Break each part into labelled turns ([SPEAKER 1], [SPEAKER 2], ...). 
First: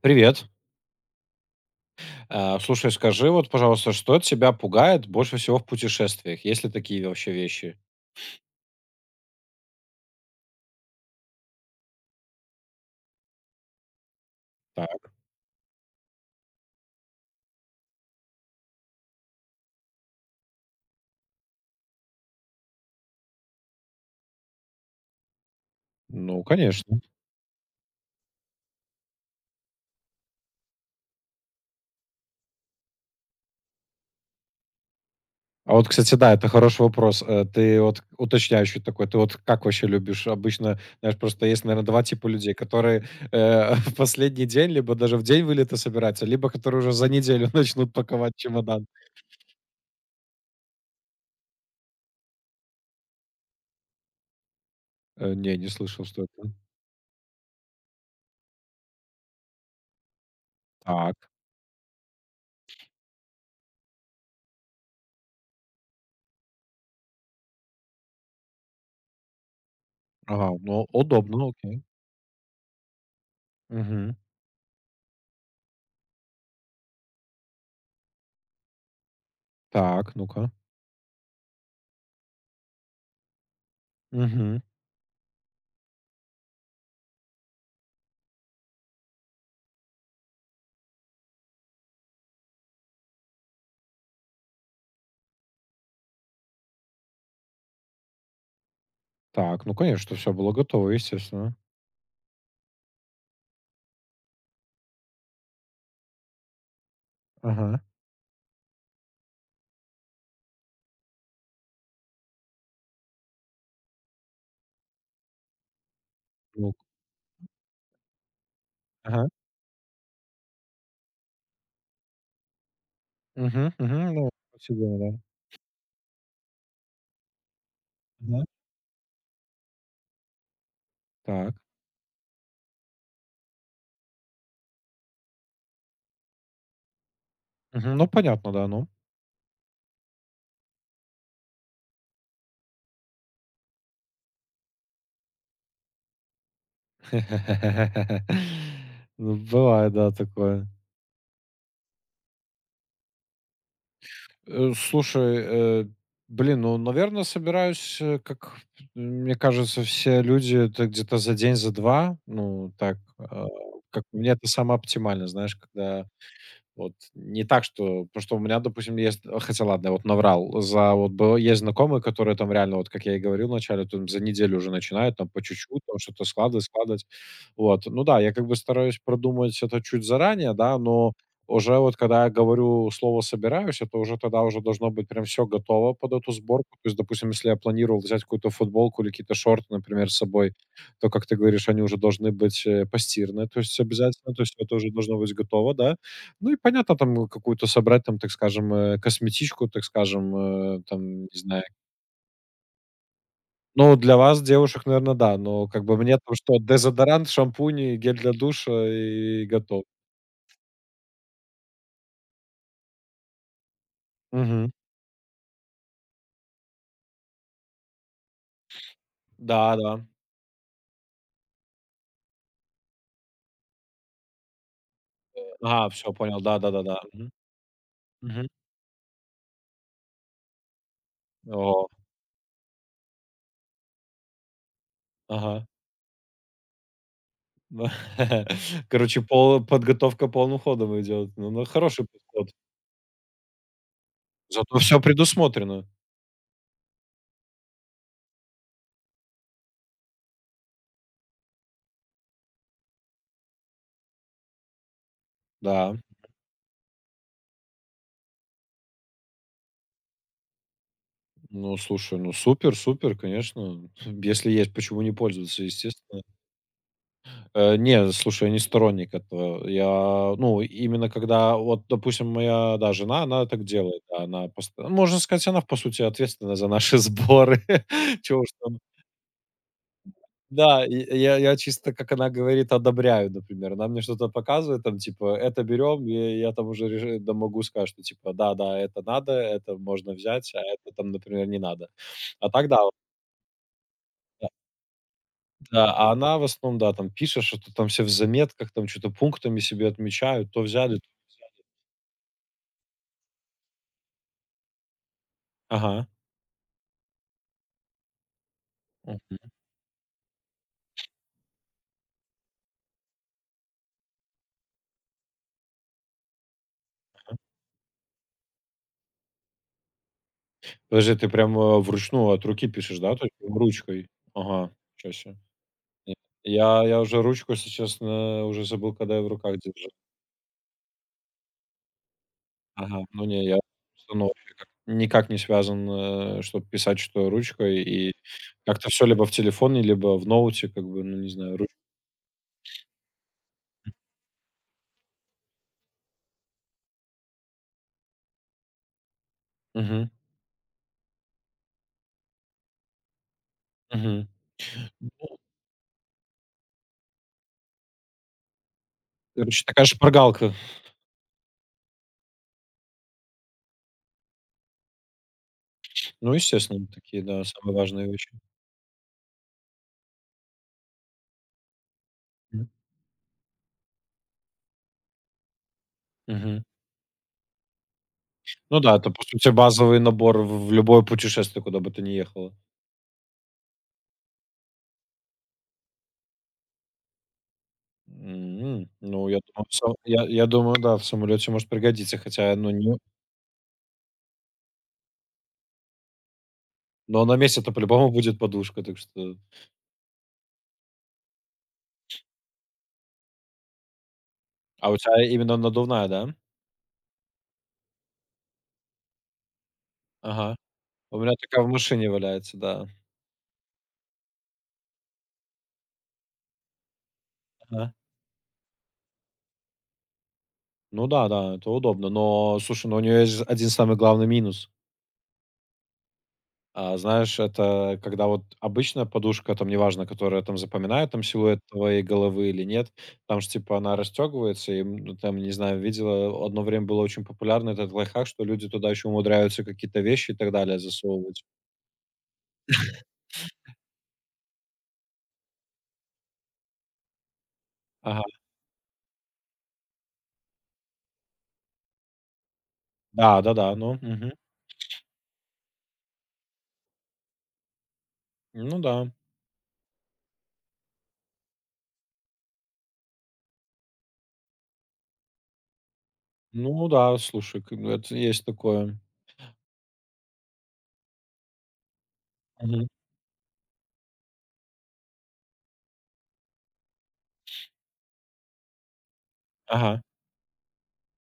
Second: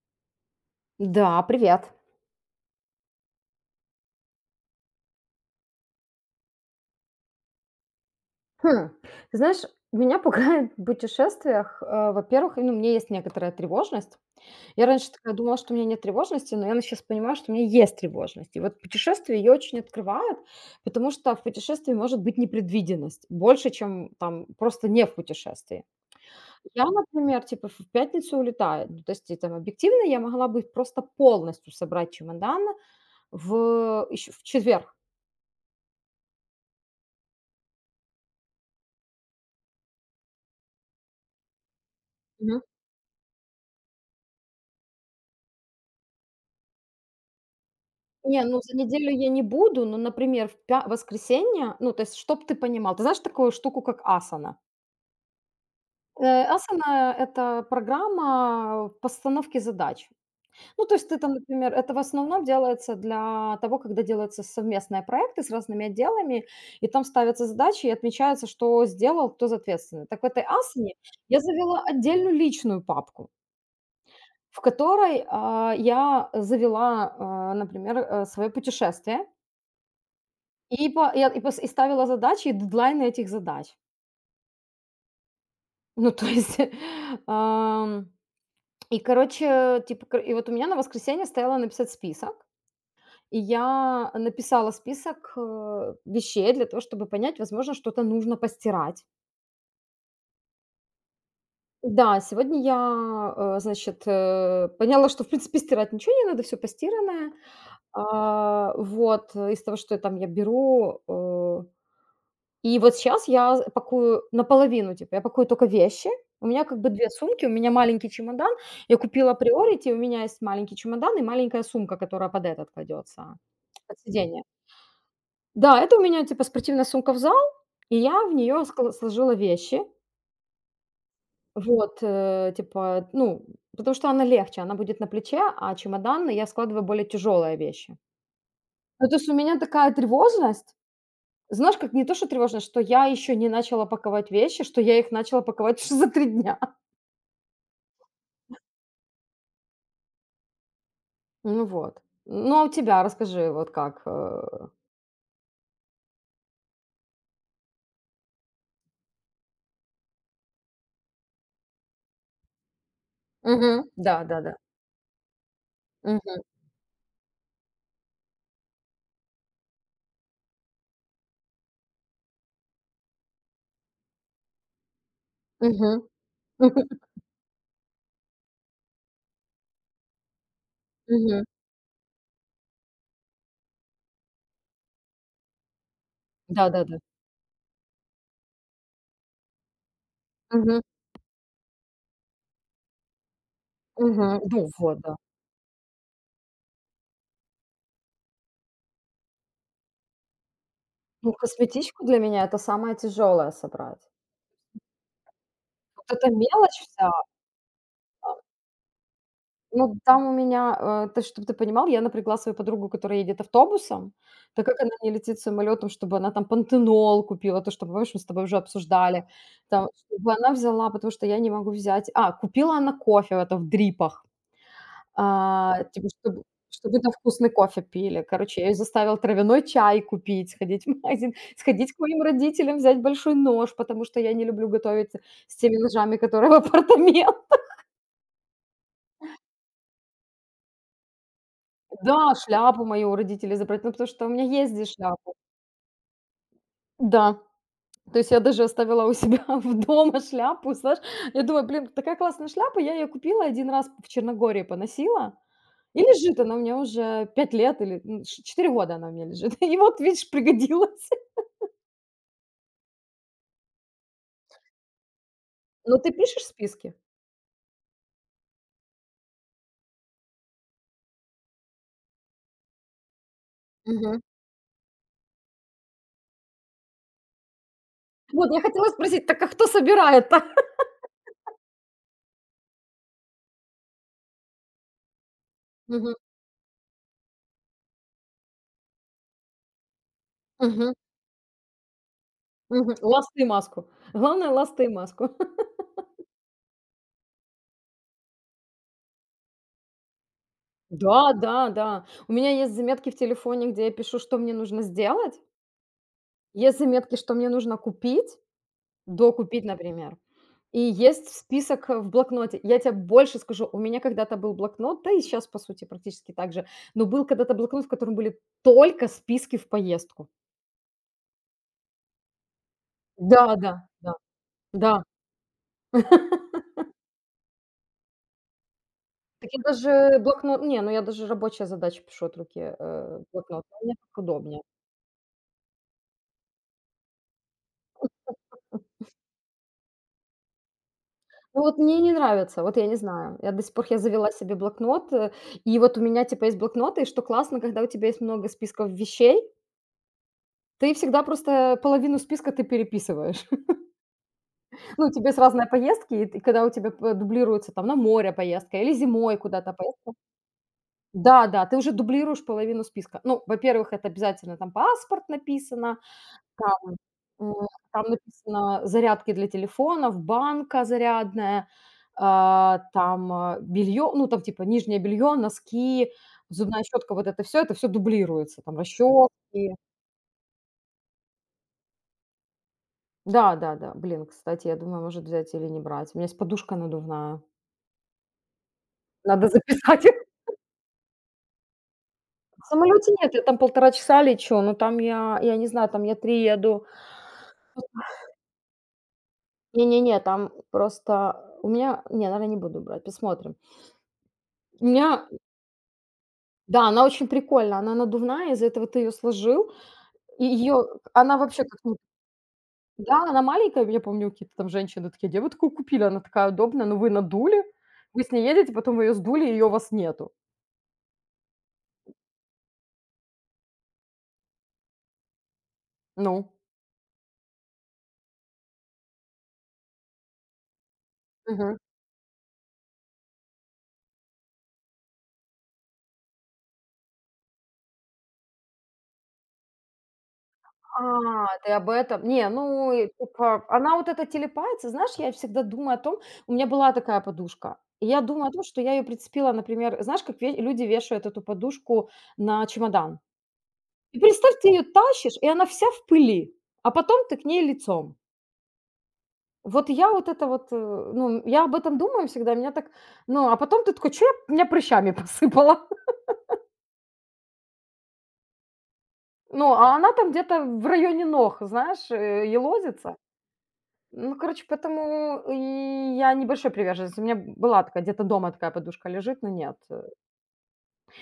[SPEAKER 1] Привет.
[SPEAKER 2] Да, привет.
[SPEAKER 1] Слушай, скажи вот, пожалуйста, что тебя пугает больше всего в путешествиях? Есть ли такие вообще вещи?
[SPEAKER 2] Хм, ты знаешь, меня пугает в путешествиях, во-первых, ну, у меня есть некоторая тревожность. Я
[SPEAKER 1] Так,
[SPEAKER 2] раньше такая думала, что у меня нет тревожности, но я сейчас понимаю, что у меня есть тревожность. И вот путешествия ее очень открывают, потому что в путешествии может быть непредвиденность больше, чем там просто не в путешествии.
[SPEAKER 1] ну,
[SPEAKER 2] Я,
[SPEAKER 1] конечно.
[SPEAKER 2] например, типа в пятницу улетаю, ну, то есть и там объективно я могла бы просто полностью собрать чемодан ещё в четверг.
[SPEAKER 1] А вот, кстати, да, это хороший вопрос. Ты вот уточняющий такой, ты вот как вообще любишь? Обычно, знаешь, просто есть, наверное, два типа людей, которые в последний день, либо даже в день вылета собираются, либо которые уже за неделю начнут паковать
[SPEAKER 2] Не, ну, за
[SPEAKER 1] чемодан.
[SPEAKER 2] неделю я не буду, но, например, в пя воскресенье, ну, то есть, чтоб ты понимал, ты знаешь такую штуку, как асана?
[SPEAKER 1] Не, не слышал, что
[SPEAKER 2] Э,
[SPEAKER 1] это.
[SPEAKER 2] асана- это программа постановки задач. Ну, то есть
[SPEAKER 1] Так,
[SPEAKER 2] ты там, например, это в основном делается для того, когда делаются совместные проекты с разными отделами, и там ставятся задачи, и отмечается, что сделал, кто за ответственный. Так в этой
[SPEAKER 1] ага, ну,
[SPEAKER 2] асане я
[SPEAKER 1] удобно, окей.
[SPEAKER 2] завела отдельную личную папку,
[SPEAKER 1] Мгм.
[SPEAKER 2] в которой, я завела, например, свое путешествие.
[SPEAKER 1] Так, ну-ка.
[SPEAKER 2] И по я и пос и ставила задачи, и дедлайны этих задач.
[SPEAKER 1] Мгм.
[SPEAKER 2] Ну, то есть, ам, и, короче, типа, к и вот у меня на воскресенье стояло написать список, и я написала список, вещей для того, чтобы понять, возможно, что-то нужно постирать.
[SPEAKER 1] Так, ну конечно, все было готово, естественно.
[SPEAKER 2] Да, сегодня я, значит, поняла, что, в принципе, стирать ничего не надо, все постиранное.
[SPEAKER 1] Ага.
[SPEAKER 2] А, вот, из того, что я беру, И вот сейчас я з пакую наполовину, типа, я пакую только вещи. У меня как
[SPEAKER 1] Лук.
[SPEAKER 2] бы 2 сумки, у меня маленький чемодан. Я
[SPEAKER 1] Ага.
[SPEAKER 2] купила Priority, у меня есть маленький чемодан и маленькая сумка, которая под этот кладется,
[SPEAKER 1] Мгм,
[SPEAKER 2] под
[SPEAKER 1] мгм. Ну,
[SPEAKER 2] сиденье.
[SPEAKER 1] посидела, да.
[SPEAKER 2] Да, это у меня, типа, спортивная сумка в зал, и я в
[SPEAKER 1] Мгм.
[SPEAKER 2] нее сложила вещи.
[SPEAKER 1] Так.
[SPEAKER 2] Вот, типа, ну, потому что она легче, она будет на плече, а чемодан я складываю более тяжелые вещи.
[SPEAKER 1] Мгм. Ну, понятно, да, ну.
[SPEAKER 2] Ну, то есть у меня такая тревожность. Знаешь, как не то, что тревожно, что я еще не начала паковать вещи, что я их начала паковать уже за 3 дня.
[SPEAKER 1] Ну, бывает, да, такое.
[SPEAKER 2] Ну вот. Ну, а у тебя расскажи, вот как?
[SPEAKER 1] Слушай, блин, ну, наверное, собираюсь, как, мне кажется, все люди, это где-то за день, за 2, ну, так, а,
[SPEAKER 2] Мгм.
[SPEAKER 1] как мне это
[SPEAKER 2] Да-да-да.
[SPEAKER 1] самое оптимально, знаешь, когда.
[SPEAKER 2] Мгм.
[SPEAKER 1] Вот не так, что потому что у меня, допустим, есть а, хотя ладно, я вот наврал. За вот было есть знакомые, которые там реально, вот как я и говорил вначале, там за неделю уже начинают там по чуть-чуть там
[SPEAKER 2] Мгм.
[SPEAKER 1] что-то складывать, складывать. Вот. Ну да, я как бы стараюсь продумать это чуть заранее, да, но
[SPEAKER 2] Мгм.
[SPEAKER 1] уже вот когда я говорю слово «собираюсь», это уже тогда уже должно быть прям все готово под эту сборку. То есть,
[SPEAKER 2] Да-да-да.
[SPEAKER 1] допустим, если я планировал взять какую-то футболку или какие-то шорты, например, с собой,
[SPEAKER 2] Мгм.
[SPEAKER 1] то, как ты говоришь, они уже должны быть, постиранные, то есть
[SPEAKER 2] Мгм.
[SPEAKER 1] обязательно, то есть
[SPEAKER 2] Ну
[SPEAKER 1] это уже
[SPEAKER 2] вот, да.
[SPEAKER 1] должно быть готово, да. Ну и понятно, там, какую-то собрать, там, так скажем, косметичку, так скажем, там, не
[SPEAKER 2] Ну,
[SPEAKER 1] знаю.
[SPEAKER 2] косметичку для меня- это самое тяжелое
[SPEAKER 1] Ну,
[SPEAKER 2] собрать.
[SPEAKER 1] для вас, девушек, наверно, да, но как бы
[SPEAKER 2] Вот
[SPEAKER 1] мне
[SPEAKER 2] эта
[SPEAKER 1] там что:
[SPEAKER 2] мелочь вся.
[SPEAKER 1] дезодорант, шампунь, и гель для душа и готов.
[SPEAKER 2] Ну, там у меня, то чтобы ты понимал, я напрягла свою подругу, которая едет автобусом, так
[SPEAKER 1] Мгм.
[SPEAKER 2] как она не летит самолетом, чтобы она там пантенол купила, то, что, помнишь, мы с тобой уже обсуждали,
[SPEAKER 1] Да,
[SPEAKER 2] там,
[SPEAKER 1] да.
[SPEAKER 2] чтобы она взяла, потому что я не могу взять. А, купила она кофе это в дрипах,
[SPEAKER 1] Ага,
[SPEAKER 2] типа,
[SPEAKER 1] все понял.
[SPEAKER 2] чтобы
[SPEAKER 1] Да-да-да-да.
[SPEAKER 2] там
[SPEAKER 1] Мгм.
[SPEAKER 2] вкусный кофе пили.
[SPEAKER 1] Мгм.
[SPEAKER 2] Короче, я ее заставила травяной чай купить, сходить в магазин,
[SPEAKER 1] О,
[SPEAKER 2] сходить к моим родителям, взять большой нож, потому что я не люблю готовить с
[SPEAKER 1] ага.
[SPEAKER 2] теми ножами, которые в апартаментах.
[SPEAKER 1] Да. Короче, пол подготовка полным ходом идет. Ну ну, хороший
[SPEAKER 2] Да,
[SPEAKER 1] подход.
[SPEAKER 2] шляпу мою у родителей забрать, ну, потому что у меня есть
[SPEAKER 1] Зато
[SPEAKER 2] здесь
[SPEAKER 1] все
[SPEAKER 2] шляпа.
[SPEAKER 1] предусмотрено.
[SPEAKER 2] Да, то есть я даже оставила у себя в дома шляпу, знаешь. Я думаю: "Блин, такая классная шляпа". Я ее купила один раз в Черногории, поносила,
[SPEAKER 1] Да.
[SPEAKER 2] и лежит она у меня уже 5 лет или, м, ш 4 года она у меня лежит. И вот, видишь, пригодилась.
[SPEAKER 1] Ну, слушай, ну супер супер, конечно. Если есть, почему не пользоваться,
[SPEAKER 2] Но ты
[SPEAKER 1] естественно.
[SPEAKER 2] пишешь списки?
[SPEAKER 1] Не, слушай, я не сторонник этого. Я, ну, именно когда, вот, допустим, моя, да, жена, она так делает,
[SPEAKER 2] Мгм.
[SPEAKER 1] да, она пост ну, можно сказать, она, по сути, ответственна за наши сборы. Чего
[SPEAKER 2] Вот
[SPEAKER 1] уж
[SPEAKER 2] я
[SPEAKER 1] там.
[SPEAKER 2] хотела спросить, так а кто собирает-то?
[SPEAKER 1] Да, и я чисто, как она говорит, одобряю, например. Она мне что-то показывает, там, типа, это берем,
[SPEAKER 2] Мгм,
[SPEAKER 1] и я там уже реже да, могу сказать, что, типа, да, да, это надо, это можно взять, а
[SPEAKER 2] мгм,
[SPEAKER 1] это там, например, не надо. А так да, вот,
[SPEAKER 2] мгм. Ласты и маску.
[SPEAKER 1] да.
[SPEAKER 2] Главное ласты и маску.
[SPEAKER 1] Да, а она в основном, да, там пишет, что там все в заметках, там что то пунктами себе отмечают, то взяли.
[SPEAKER 2] Да, да, да. У меня есть заметки в телефоне, где я пишу, что мне нужно сделать.
[SPEAKER 1] Ага.
[SPEAKER 2] Есть заметки, что мне нужно купить,
[SPEAKER 1] М.
[SPEAKER 2] докупить, например. И есть список в блокноте. Я тебе больше скажу, у меня когда-то был блокнот, да и сейчас, по сути, практически так же, но был когда-то блокнот, в котором были только списки в поездку.
[SPEAKER 1] Подожди, ты прям, вручную от руки пишешь, да? То есть
[SPEAKER 2] Да,
[SPEAKER 1] прям
[SPEAKER 2] да,
[SPEAKER 1] ручкой?
[SPEAKER 2] да,
[SPEAKER 1] Ага,
[SPEAKER 2] да.
[SPEAKER 1] ничего себе. Не, я уже ручку, если честно, уже забыл, когда я в
[SPEAKER 2] Так
[SPEAKER 1] руках
[SPEAKER 2] я
[SPEAKER 1] держал.
[SPEAKER 2] даже блокнот. Не, ну я даже рабочие задачи пишу от руки
[SPEAKER 1] Ага.
[SPEAKER 2] в
[SPEAKER 1] Ну не, я
[SPEAKER 2] блокнот. Мне
[SPEAKER 1] просто,
[SPEAKER 2] так
[SPEAKER 1] ну, вообще
[SPEAKER 2] удобнее.
[SPEAKER 1] как никак не связан, чтобы писать что ручкой, и как-то все либо в телефоне, либо в ноуте, как бы, ну, не знаю,
[SPEAKER 2] Ну
[SPEAKER 1] руч
[SPEAKER 2] вот мне не нравится, вот я не знаю. Я до сих пор я завела себе блокнот, и вот у меня типа есть блокноты, и что классно, когда у тебя есть много списков вещей,
[SPEAKER 1] Мгм,
[SPEAKER 2] ты всегда просто половину списка ты переписываешь.
[SPEAKER 1] мгм.
[SPEAKER 2] Ну, тебе с разные поездки, и когда у тебя дублируется там на море поездка или зимой
[SPEAKER 1] Короче,
[SPEAKER 2] куда-то
[SPEAKER 1] такая
[SPEAKER 2] поездка.
[SPEAKER 1] шпаргалка.
[SPEAKER 2] Да, да, ты уже дублируешь половину списка. Ну, во-первых, это обязательно там паспорт написано.
[SPEAKER 1] Ну, естественно,
[SPEAKER 2] Там,
[SPEAKER 1] такие, да,
[SPEAKER 2] м,
[SPEAKER 1] самые
[SPEAKER 2] там
[SPEAKER 1] важные вещи.
[SPEAKER 2] написано: зарядки для телефонов, банка зарядная,
[SPEAKER 1] Мгм.
[SPEAKER 2] там, белье, ну, там типа нижнее белье, носки,
[SPEAKER 1] Мгм.
[SPEAKER 2] зубная щетка, вот это все дублируется, там
[SPEAKER 1] Ну да, это, по сути,
[SPEAKER 2] расчески.
[SPEAKER 1] базовый набор в любое путешествие, куда бы ты ни ехала.
[SPEAKER 2] Да-да-да. Блин, кстати, я думаю, может взять или не брать. У меня есть подушка надувная.
[SPEAKER 1] М, ну, я
[SPEAKER 2] Надо
[SPEAKER 1] думаю, всё
[SPEAKER 2] записать.
[SPEAKER 1] я думаю, да, в самолете может пригодиться, хотя,
[SPEAKER 2] В
[SPEAKER 1] ну, не
[SPEAKER 2] самолете нет, я там 1,5 часа лечу, но там я не знаю, там я 3 еду.
[SPEAKER 1] но на месте-то по-любому будет подушка, так что.
[SPEAKER 2] Не-не-не, там просто у меня не, наверное, не буду брать, посмотрим. У
[SPEAKER 1] А у тебя
[SPEAKER 2] меня.
[SPEAKER 1] именно надувная, да?
[SPEAKER 2] Да, она очень прикольная, она надувная, из за этого ты ее сложил, и
[SPEAKER 1] Ага.
[SPEAKER 2] ее,
[SPEAKER 1] У меня
[SPEAKER 2] она
[SPEAKER 1] такая
[SPEAKER 2] вообще
[SPEAKER 1] в
[SPEAKER 2] как ну
[SPEAKER 1] машине валяется, да.
[SPEAKER 2] да, она маленькая, я помню, какие-то там женщины такие: "Где вы такую купили?" Она такая удобная. Но вы надули,
[SPEAKER 1] Ага.
[SPEAKER 2] вы с ней едете, потом вы ее сдули, ее у вас нету.
[SPEAKER 1] Ну да, да, это удобно, но, слушай, но у нее есть один самый главный минус.
[SPEAKER 2] Ну.
[SPEAKER 1] А, знаешь, это когда вот обычная подушка, там неважно, которая там запоминает там силуэт
[SPEAKER 2] Мгм.
[SPEAKER 1] твоей головы или нет, там же типа она расстегивается, и ну, там, не знаю, видела, одно время было очень популярно этот лайфхак, что люди туда еще умудряются какие-то вещи и так далее засовывать.
[SPEAKER 2] А, ты об этом. Не, ну, и типа, она вот эта телепается. Знаешь, я всегда думаю о том. У меня была такая подушка, и я
[SPEAKER 1] Ага.
[SPEAKER 2] думаю о том, что я ее прицепила, например, знаешь, как ве люди вешают эту подушку на чемодан?
[SPEAKER 1] Да, да, да, ну,
[SPEAKER 2] И
[SPEAKER 1] мгм.
[SPEAKER 2] представь, ты ее тащишь, и она вся в пыли, а потом ты к ней лицом.
[SPEAKER 1] Ну да.
[SPEAKER 2] Вот я вот это вот, ну, я об этом думаю всегда, меня так ну, а потом ты такой: "Чё я меня прыщами посыпала?"
[SPEAKER 1] Ну да, слушай, как бы это есть такое.
[SPEAKER 2] Ну, а она там где-то в районе ног, знаешь,
[SPEAKER 1] Мгм.
[SPEAKER 2] елозится. Ну, короче, поэтому и я не большой приверженец. У меня была такая, где-то дома такая подушка лежит, но нет.
[SPEAKER 1] Ага.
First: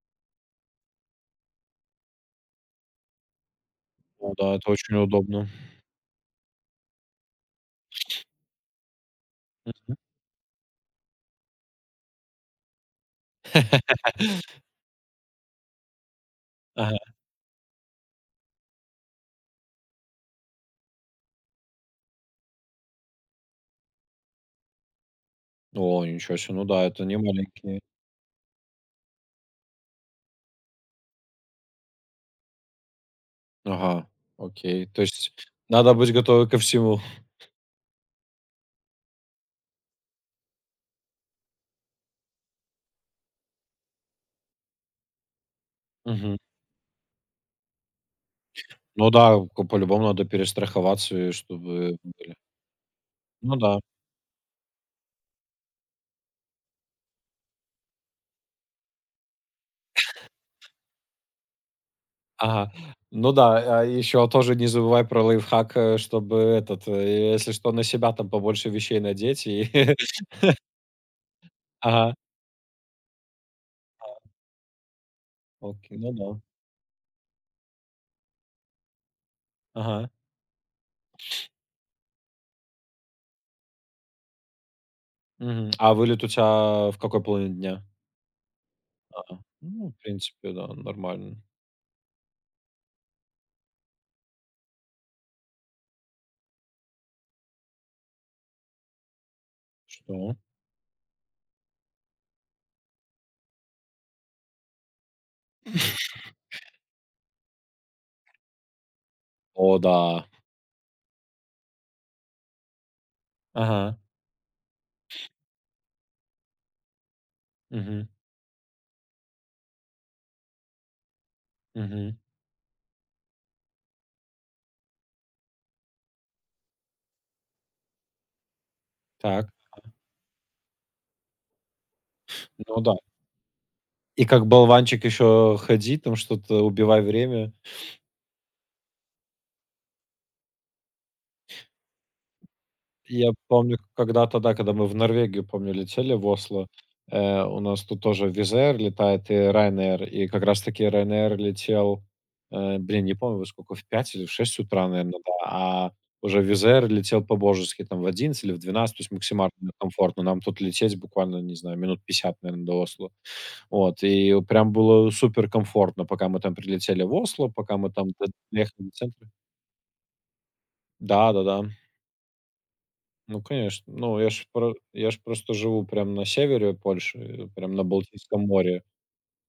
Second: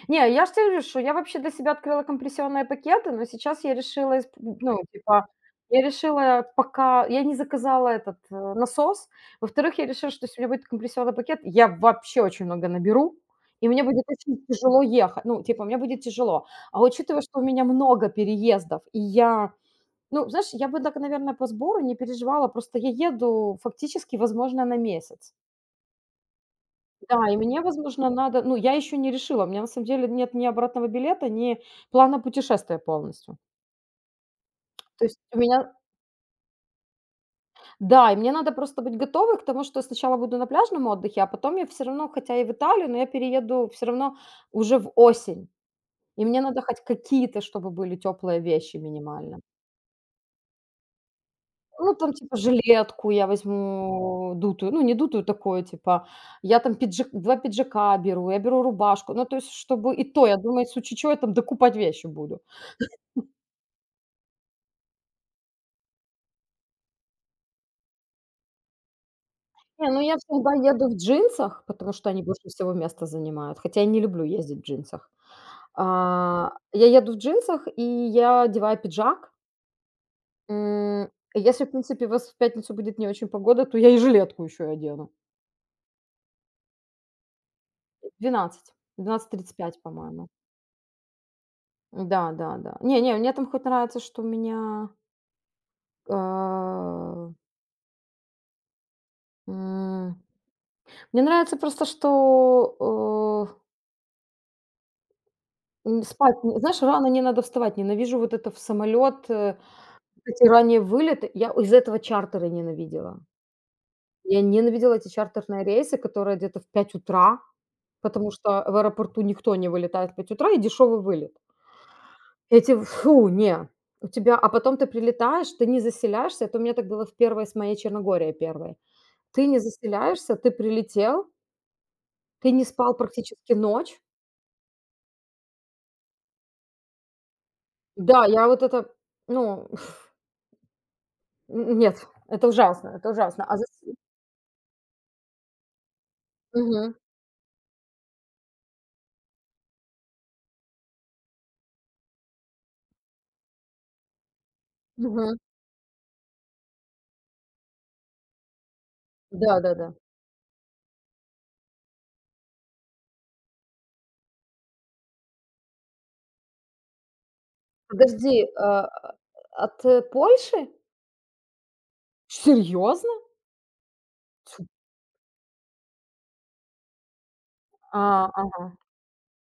[SPEAKER 2] Не, я ж те говорю, что я вообще для себя открыла компрессионные пакеты, но сейчас я решила, исп
[SPEAKER 1] Ну да, это
[SPEAKER 2] ну,
[SPEAKER 1] очень
[SPEAKER 2] типа,
[SPEAKER 1] удобно.
[SPEAKER 2] я решила, пока я не заказала этот, насос. Во-вторых, я
[SPEAKER 1] Мгм.
[SPEAKER 2] решила, что если у меня будет компрессионный пакет, я вообще очень много наберу, и мне будет очень тяжело ехать. Ну, типа, мне будет тяжело. А
[SPEAKER 1] Ага.
[SPEAKER 2] учитывая, что у меня много переездов, и я, ну, знаешь, я бы так, наверное, по сбору не переживала, просто я еду фактически, возможно, на месяц.
[SPEAKER 1] О, ничего себе, ну да, это не
[SPEAKER 2] Да, и мне,
[SPEAKER 1] маленькие.
[SPEAKER 2] возможно, надо ну, я еще не решила. У меня на самом деле нет ни обратного билета, ни плана путешествия полностью.
[SPEAKER 1] Ага, окей. То
[SPEAKER 2] То есть
[SPEAKER 1] есть
[SPEAKER 2] у меня
[SPEAKER 1] надо быть готовым ко всему.
[SPEAKER 2] да, и мне надо просто быть готовой к тому, что сначала буду на пляжном отдыхе, а потом я все равно, хотя и в Италию, но я перееду все равно уже в осень. И
[SPEAKER 1] Мгм.
[SPEAKER 2] мне надо хоть какие-то, чтобы были теплые вещи
[SPEAKER 1] Ну да,
[SPEAKER 2] минимально.
[SPEAKER 1] ко по-любому надо перестраховаться, и
[SPEAKER 2] Ну,
[SPEAKER 1] чтобы
[SPEAKER 2] там,
[SPEAKER 1] были.
[SPEAKER 2] типа, жилетку я
[SPEAKER 1] Ну да.
[SPEAKER 2] возьму дутую, ну, не дутую, такую, типа, я там пиджак 2 пиджака беру, я беру рубашку. Ну, то есть, чтобы и то, я думаю, если чё, я там докупать вещи буду.
[SPEAKER 1] Ага. Ну да, а еще тоже не забывай про лайфхак, чтобы этот, если что, на себя там побольше вещей надеть и
[SPEAKER 2] Не, ну я всегда еду в джинсах, потому что
[SPEAKER 1] Ага.
[SPEAKER 2] они больше всего места занимают, хотя я не люблю ездить в джинсах.
[SPEAKER 1] Окей, ну да.
[SPEAKER 2] А, я еду в джинсах, и я одеваю пиджак.
[SPEAKER 1] Ага.
[SPEAKER 2] М, если, в принципе, у вас в пятницу будет не очень погода, то я и жилетку еще одену.
[SPEAKER 1] Мгм. А вылет у тя в какой половине дня?
[SPEAKER 2] 12, двенадцать
[SPEAKER 1] Ага.
[SPEAKER 2] тридцать пять,
[SPEAKER 1] Ну, в
[SPEAKER 2] по-моему.
[SPEAKER 1] принципе, да, нормально.
[SPEAKER 2] Да, да, да. Не не, мне там хоть нравится, что у меня, а, м,
[SPEAKER 1] Что?
[SPEAKER 2] мне нравится просто, что, спать, знаешь, рано не надо вставать. Ненавижу вот это в самолет.
[SPEAKER 1] О да.
[SPEAKER 2] Кстати, ранние вылеты я из-за этого чартеры ненавидела.
[SPEAKER 1] Ага.
[SPEAKER 2] Я ненавидела эти чартерные рейсы, которые где-то в 5 утра,
[SPEAKER 1] Мгм.
[SPEAKER 2] потому что в аэропорту никто не вылетает в 5 утра, и дешевый вылет.
[SPEAKER 1] Мгм.
[SPEAKER 2] Эти, фу, не. У тебя, а потом ты прилетаешь, ты не заселяешься. Это у меня так было в первой с моей Черногорией первой. Ты
[SPEAKER 1] Так.
[SPEAKER 2] не заселяешься, ты прилетел, ты не
[SPEAKER 1] Ну да.
[SPEAKER 2] спал практически ночь.
[SPEAKER 1] И как болванчик еще ходи, там что-то убивай время.
[SPEAKER 2] Да, я вот это, ну, н нет, это ужасно, это
[SPEAKER 1] Я
[SPEAKER 2] ужасно. А зас
[SPEAKER 1] помню, когда-то, да, когда мы в Норвегию, помню, летели, в Осло,
[SPEAKER 2] Мгм,
[SPEAKER 1] у нас тут тоже Wizz Air летает и Ryanair. И как раз таки Ryanair летел, блин, не помню во сколько, в 5 или в 6 утра, наверное. Да.
[SPEAKER 2] мгм.
[SPEAKER 1] А уже Wizz Air летел по-божески там в 11 или в 12, то есть максимально
[SPEAKER 2] Да-да-да.
[SPEAKER 1] комфортно. Нам тут лететь буквально, не знаю, минут 50, наверное, до Осло. Вот, и прям было супер комфортно, пока мы там прилетели в Осло, пока мы там д
[SPEAKER 2] Подожди, э
[SPEAKER 1] доехали до центра.
[SPEAKER 2] От, э, Польши?
[SPEAKER 1] Да-да-да.
[SPEAKER 2] Серьезно?
[SPEAKER 1] Ну, конечно. Ну, я ж
[SPEAKER 2] Ть
[SPEAKER 1] про я ж просто живу прям на севере Польши, прям на
[SPEAKER 2] А, а,
[SPEAKER 1] Балтийском море.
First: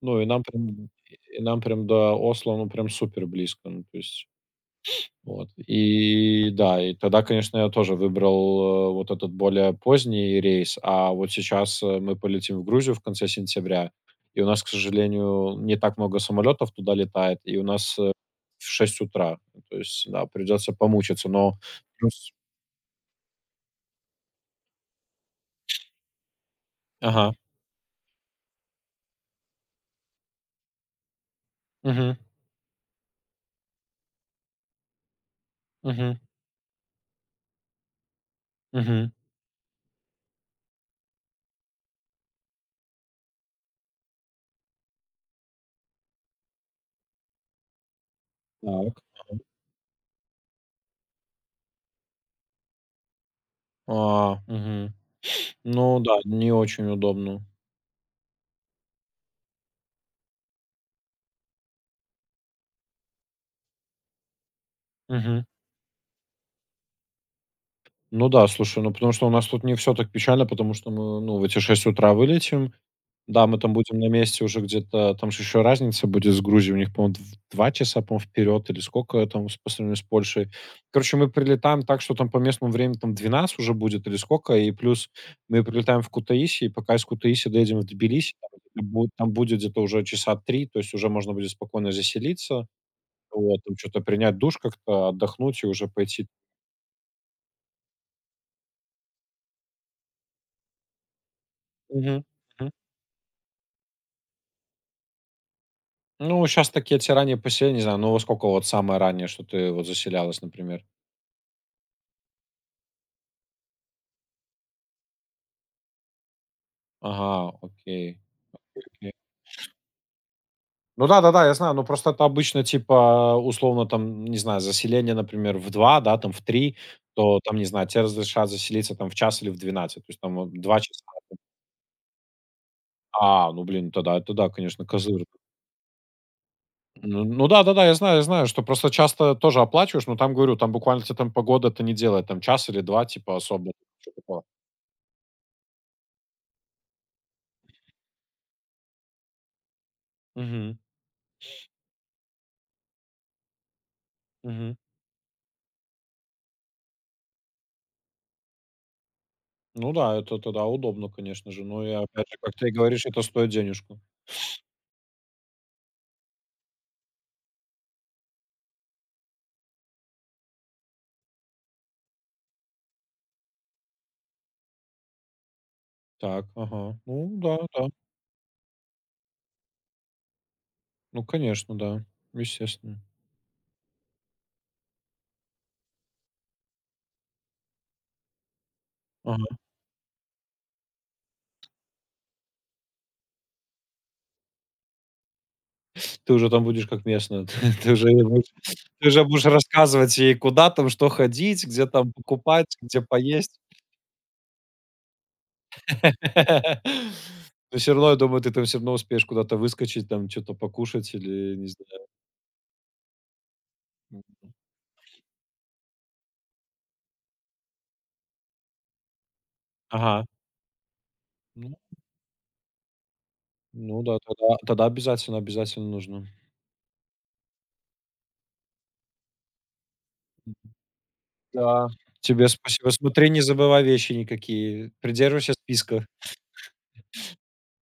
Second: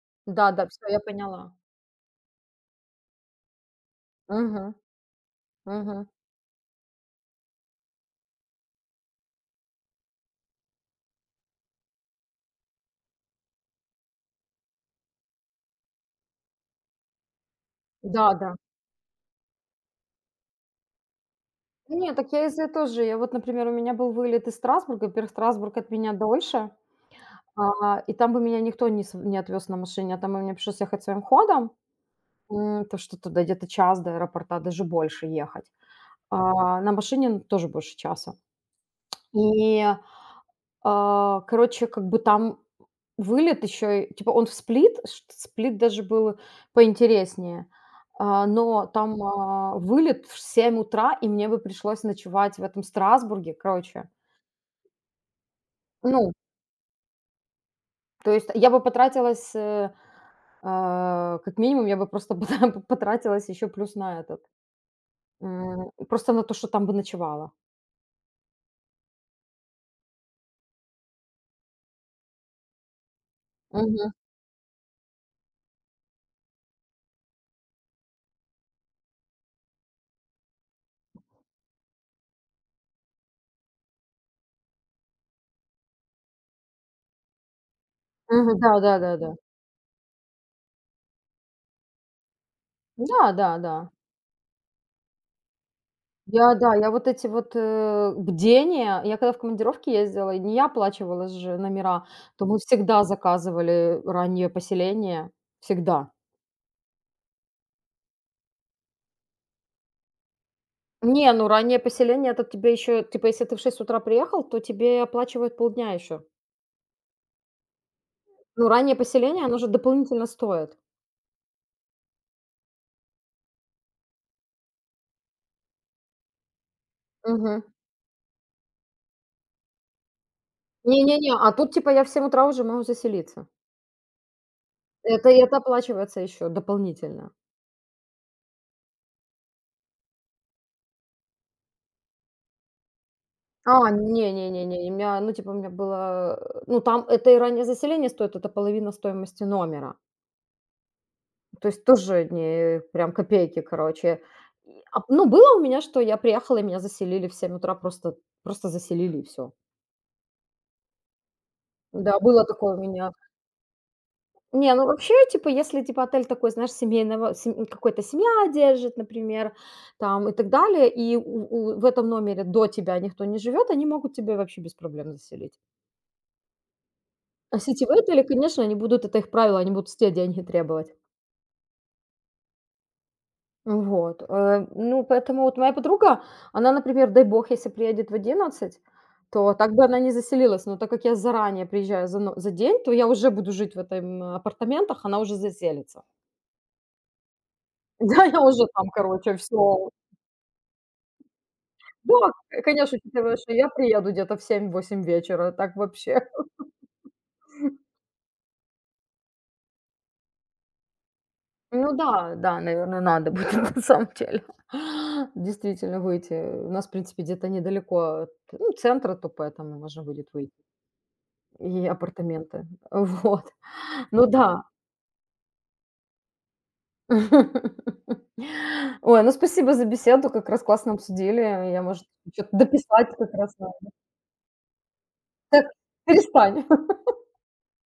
[SPEAKER 1] Ну, и нам
[SPEAKER 2] да-да, всё,
[SPEAKER 1] прям
[SPEAKER 2] я
[SPEAKER 1] и
[SPEAKER 2] поняла.
[SPEAKER 1] нам прям до Осло, ну, прям супер близко. Ну, то есть
[SPEAKER 2] Мгм,
[SPEAKER 1] вот.
[SPEAKER 2] мгм.
[SPEAKER 1] И да, и тогда, конечно, я тоже выбрал, вот этот более поздний рейс, а вот сейчас, мы полетим в Грузию в конце сентября, и у нас, к сожалению, не так много самолетов туда летает, и у нас,
[SPEAKER 2] Да-да.
[SPEAKER 1] в 6 утра. То есть, да, придется помучиться, но
[SPEAKER 2] Не,
[SPEAKER 1] плюс.
[SPEAKER 2] так я из-за тоже. Я вот, например, у меня был вылет из Страсбурга. Во-первых, Страсбург от меня дольше,
[SPEAKER 1] Ага.
[SPEAKER 2] и там бы меня никто не св не отвез на машине, а там бы мне пришлось ехать своим ходом.
[SPEAKER 1] Мгм.
[SPEAKER 2] То, что туда где-то час до аэропорта, даже больше ехать.
[SPEAKER 1] Мгм.
[SPEAKER 2] А на машине, ну, тоже больше часа.
[SPEAKER 1] Мгм.
[SPEAKER 2] И а, короче, как бы там вылет еще, и типа он в Сплит даже был поинтереснее, но
[SPEAKER 1] Так.
[SPEAKER 2] там, вылет в 7 утра, и мне бы пришлось ночевать в этом Страсбурге, короче.
[SPEAKER 1] А, мгм. Ну да,
[SPEAKER 2] Ну,
[SPEAKER 1] не очень удобно.
[SPEAKER 2] то есть я бы потратилась, как минимум, я бы просто пота потратилась еще плюс на этот,
[SPEAKER 1] Мгм.
[SPEAKER 2] просто на то, что там бы ночевала.
[SPEAKER 1] Ну да, слушай, ну потому что у нас тут не все так печально, потому что мы, ну, в эти 6 утра вылетим. Да, мы там будем на
[SPEAKER 2] Мгм.
[SPEAKER 1] месте уже где-то, там же еще разница будет с Грузией, у них, по-моему, дв 2 часа, по-моему, вперед или сколько там с по сравнению с Польшей. Короче, мы прилетаем так, что там по местному времени там 12 уже будет или сколько, и плюс мы прилетаем в Кутаиси, и пока из Кутаиси доедем в Тбилиси,
[SPEAKER 2] Мгм. Да
[SPEAKER 1] там
[SPEAKER 2] да
[SPEAKER 1] будет
[SPEAKER 2] да
[SPEAKER 1] там
[SPEAKER 2] да.
[SPEAKER 1] будет где-то уже часа 3, то есть уже можно будет спокойно заселиться.
[SPEAKER 2] Да да
[SPEAKER 1] Вот, там
[SPEAKER 2] да.
[SPEAKER 1] что то принять душ как-то, отдохнуть и уже пойти.
[SPEAKER 2] Я, да, я вот эти вот, бдения, я когда в командировке ездила, и не я оплачивала же номера,
[SPEAKER 1] Мгм.
[SPEAKER 2] то мы
[SPEAKER 1] Мгм.
[SPEAKER 2] всегда заказывали раннее поселение, всегда.
[SPEAKER 1] Ну, сейчас такие эти ранние поселения, не знаю, ну, во сколько вот самое раннее, что ты вот заселялась, например?
[SPEAKER 2] Не, ну раннее поселение- это тебе еще, типа, если ты в 6 утра приехал, то тебе оплачивают полдня еще.
[SPEAKER 1] Ага, окей,
[SPEAKER 2] Ну, раннее
[SPEAKER 1] окей.
[SPEAKER 2] поселение, оно же дополнительно стоит.
[SPEAKER 1] Ну да-да-да, я знаю, но просто это обычно типа, условно, там, не знаю, заселение, например, в 2, да, там в 3, то там,
[SPEAKER 2] Мгм.
[SPEAKER 1] не знаю, те разрешат заселиться там в час или в 12, то есть там вот 2 часа.
[SPEAKER 2] Не-не-не, а тут, типа, я в 7 утра уже могу заселиться.
[SPEAKER 1] А, ну блин, тогда это да, конечно, козыр.
[SPEAKER 2] Это и это оплачивается еще
[SPEAKER 1] Ну
[SPEAKER 2] дополнительно.
[SPEAKER 1] ну да-да-да, я знаю, что просто часто тоже оплачиваешь, но там, говорю, там буквально тебе там погода это не делает, там час или два типа особо,
[SPEAKER 2] А,
[SPEAKER 1] чё
[SPEAKER 2] не
[SPEAKER 1] такого.
[SPEAKER 2] не не не, у меня, ну, типа, у меня было, ну, там это и раннее заселение стоит, это половина стоимости номера.
[SPEAKER 1] Мгм,
[SPEAKER 2] То есть тоже не прям копейки, короче.
[SPEAKER 1] мгм.
[SPEAKER 2] И, ну, было у меня, что я приехала, и меня заселили в 7 утра, просто заселили и всё.
[SPEAKER 1] Ну да, это тогда удобно, конечно же. Но и
[SPEAKER 2] Да,
[SPEAKER 1] опять же,
[SPEAKER 2] было
[SPEAKER 1] как ты и
[SPEAKER 2] такое у
[SPEAKER 1] говоришь,
[SPEAKER 2] меня.
[SPEAKER 1] это стоит денежку.
[SPEAKER 2] Не, ну, вообще, типа, если, типа, отель такой, знаешь, семейного, сем какой-то семья держит, например, там и так далее, и у в этом номере до тебя никто не живет, они могут тебе вообще без проблем заселить.
[SPEAKER 1] Так, ага. Ну да,
[SPEAKER 2] А
[SPEAKER 1] да.
[SPEAKER 2] сетевые отели, конечно, они будут, это их правило, они будут с тебя деньги требовать.
[SPEAKER 1] Ну конечно, да, естественно.
[SPEAKER 2] Вот, ну, поэтому вот моя подруга, она, например, дай бог, если приедет в 11, то
[SPEAKER 1] Ага.
[SPEAKER 2] так бы она не заселилась, но так как я заранее приезжаю за день, то я уже буду жить в этом апартаментах, она уже заселится.
[SPEAKER 1] Ты уже там будешь как местная. Ты уже ей
[SPEAKER 2] Да, я
[SPEAKER 1] будешь
[SPEAKER 2] уже там,
[SPEAKER 1] ты уже
[SPEAKER 2] короче,
[SPEAKER 1] будешь
[SPEAKER 2] все.
[SPEAKER 1] рассказывать ей, куда там, что ходить, где там
[SPEAKER 2] Да,
[SPEAKER 1] покупать,
[SPEAKER 2] конечно,
[SPEAKER 1] где
[SPEAKER 2] учитывая, что
[SPEAKER 1] поесть.
[SPEAKER 2] я приеду где-то в 7-8 вечера, так вообще.
[SPEAKER 1] Но все равно, я думаю, ты там все равно успеешь куда-то выскочить, там что то покушать или не
[SPEAKER 2] Ну
[SPEAKER 1] знаю.
[SPEAKER 2] да, да, наверное, надо будет на самом
[SPEAKER 1] М.
[SPEAKER 2] деле. Действительно выйти. У нас, в принципе, где-то недалеко от, ну, центра, то поэтому можно
[SPEAKER 1] Ага.
[SPEAKER 2] будет выйти.
[SPEAKER 1] Ну.
[SPEAKER 2] И апартаменты. Вот.
[SPEAKER 1] Ну да,
[SPEAKER 2] Ну
[SPEAKER 1] тогда
[SPEAKER 2] да.
[SPEAKER 1] тогда обязательно, обязательно нужно.
[SPEAKER 2] Ой, ну спасибо за беседу, как раз классно обсудили. Я,
[SPEAKER 1] Да.
[SPEAKER 2] может, что
[SPEAKER 1] Тебе
[SPEAKER 2] то
[SPEAKER 1] спасибо.
[SPEAKER 2] дописать
[SPEAKER 1] Смотри,
[SPEAKER 2] как
[SPEAKER 1] не
[SPEAKER 2] раз надо.
[SPEAKER 1] забывай вещи никакие. Придерживайся
[SPEAKER 2] Так,
[SPEAKER 1] списка.
[SPEAKER 2] перестань.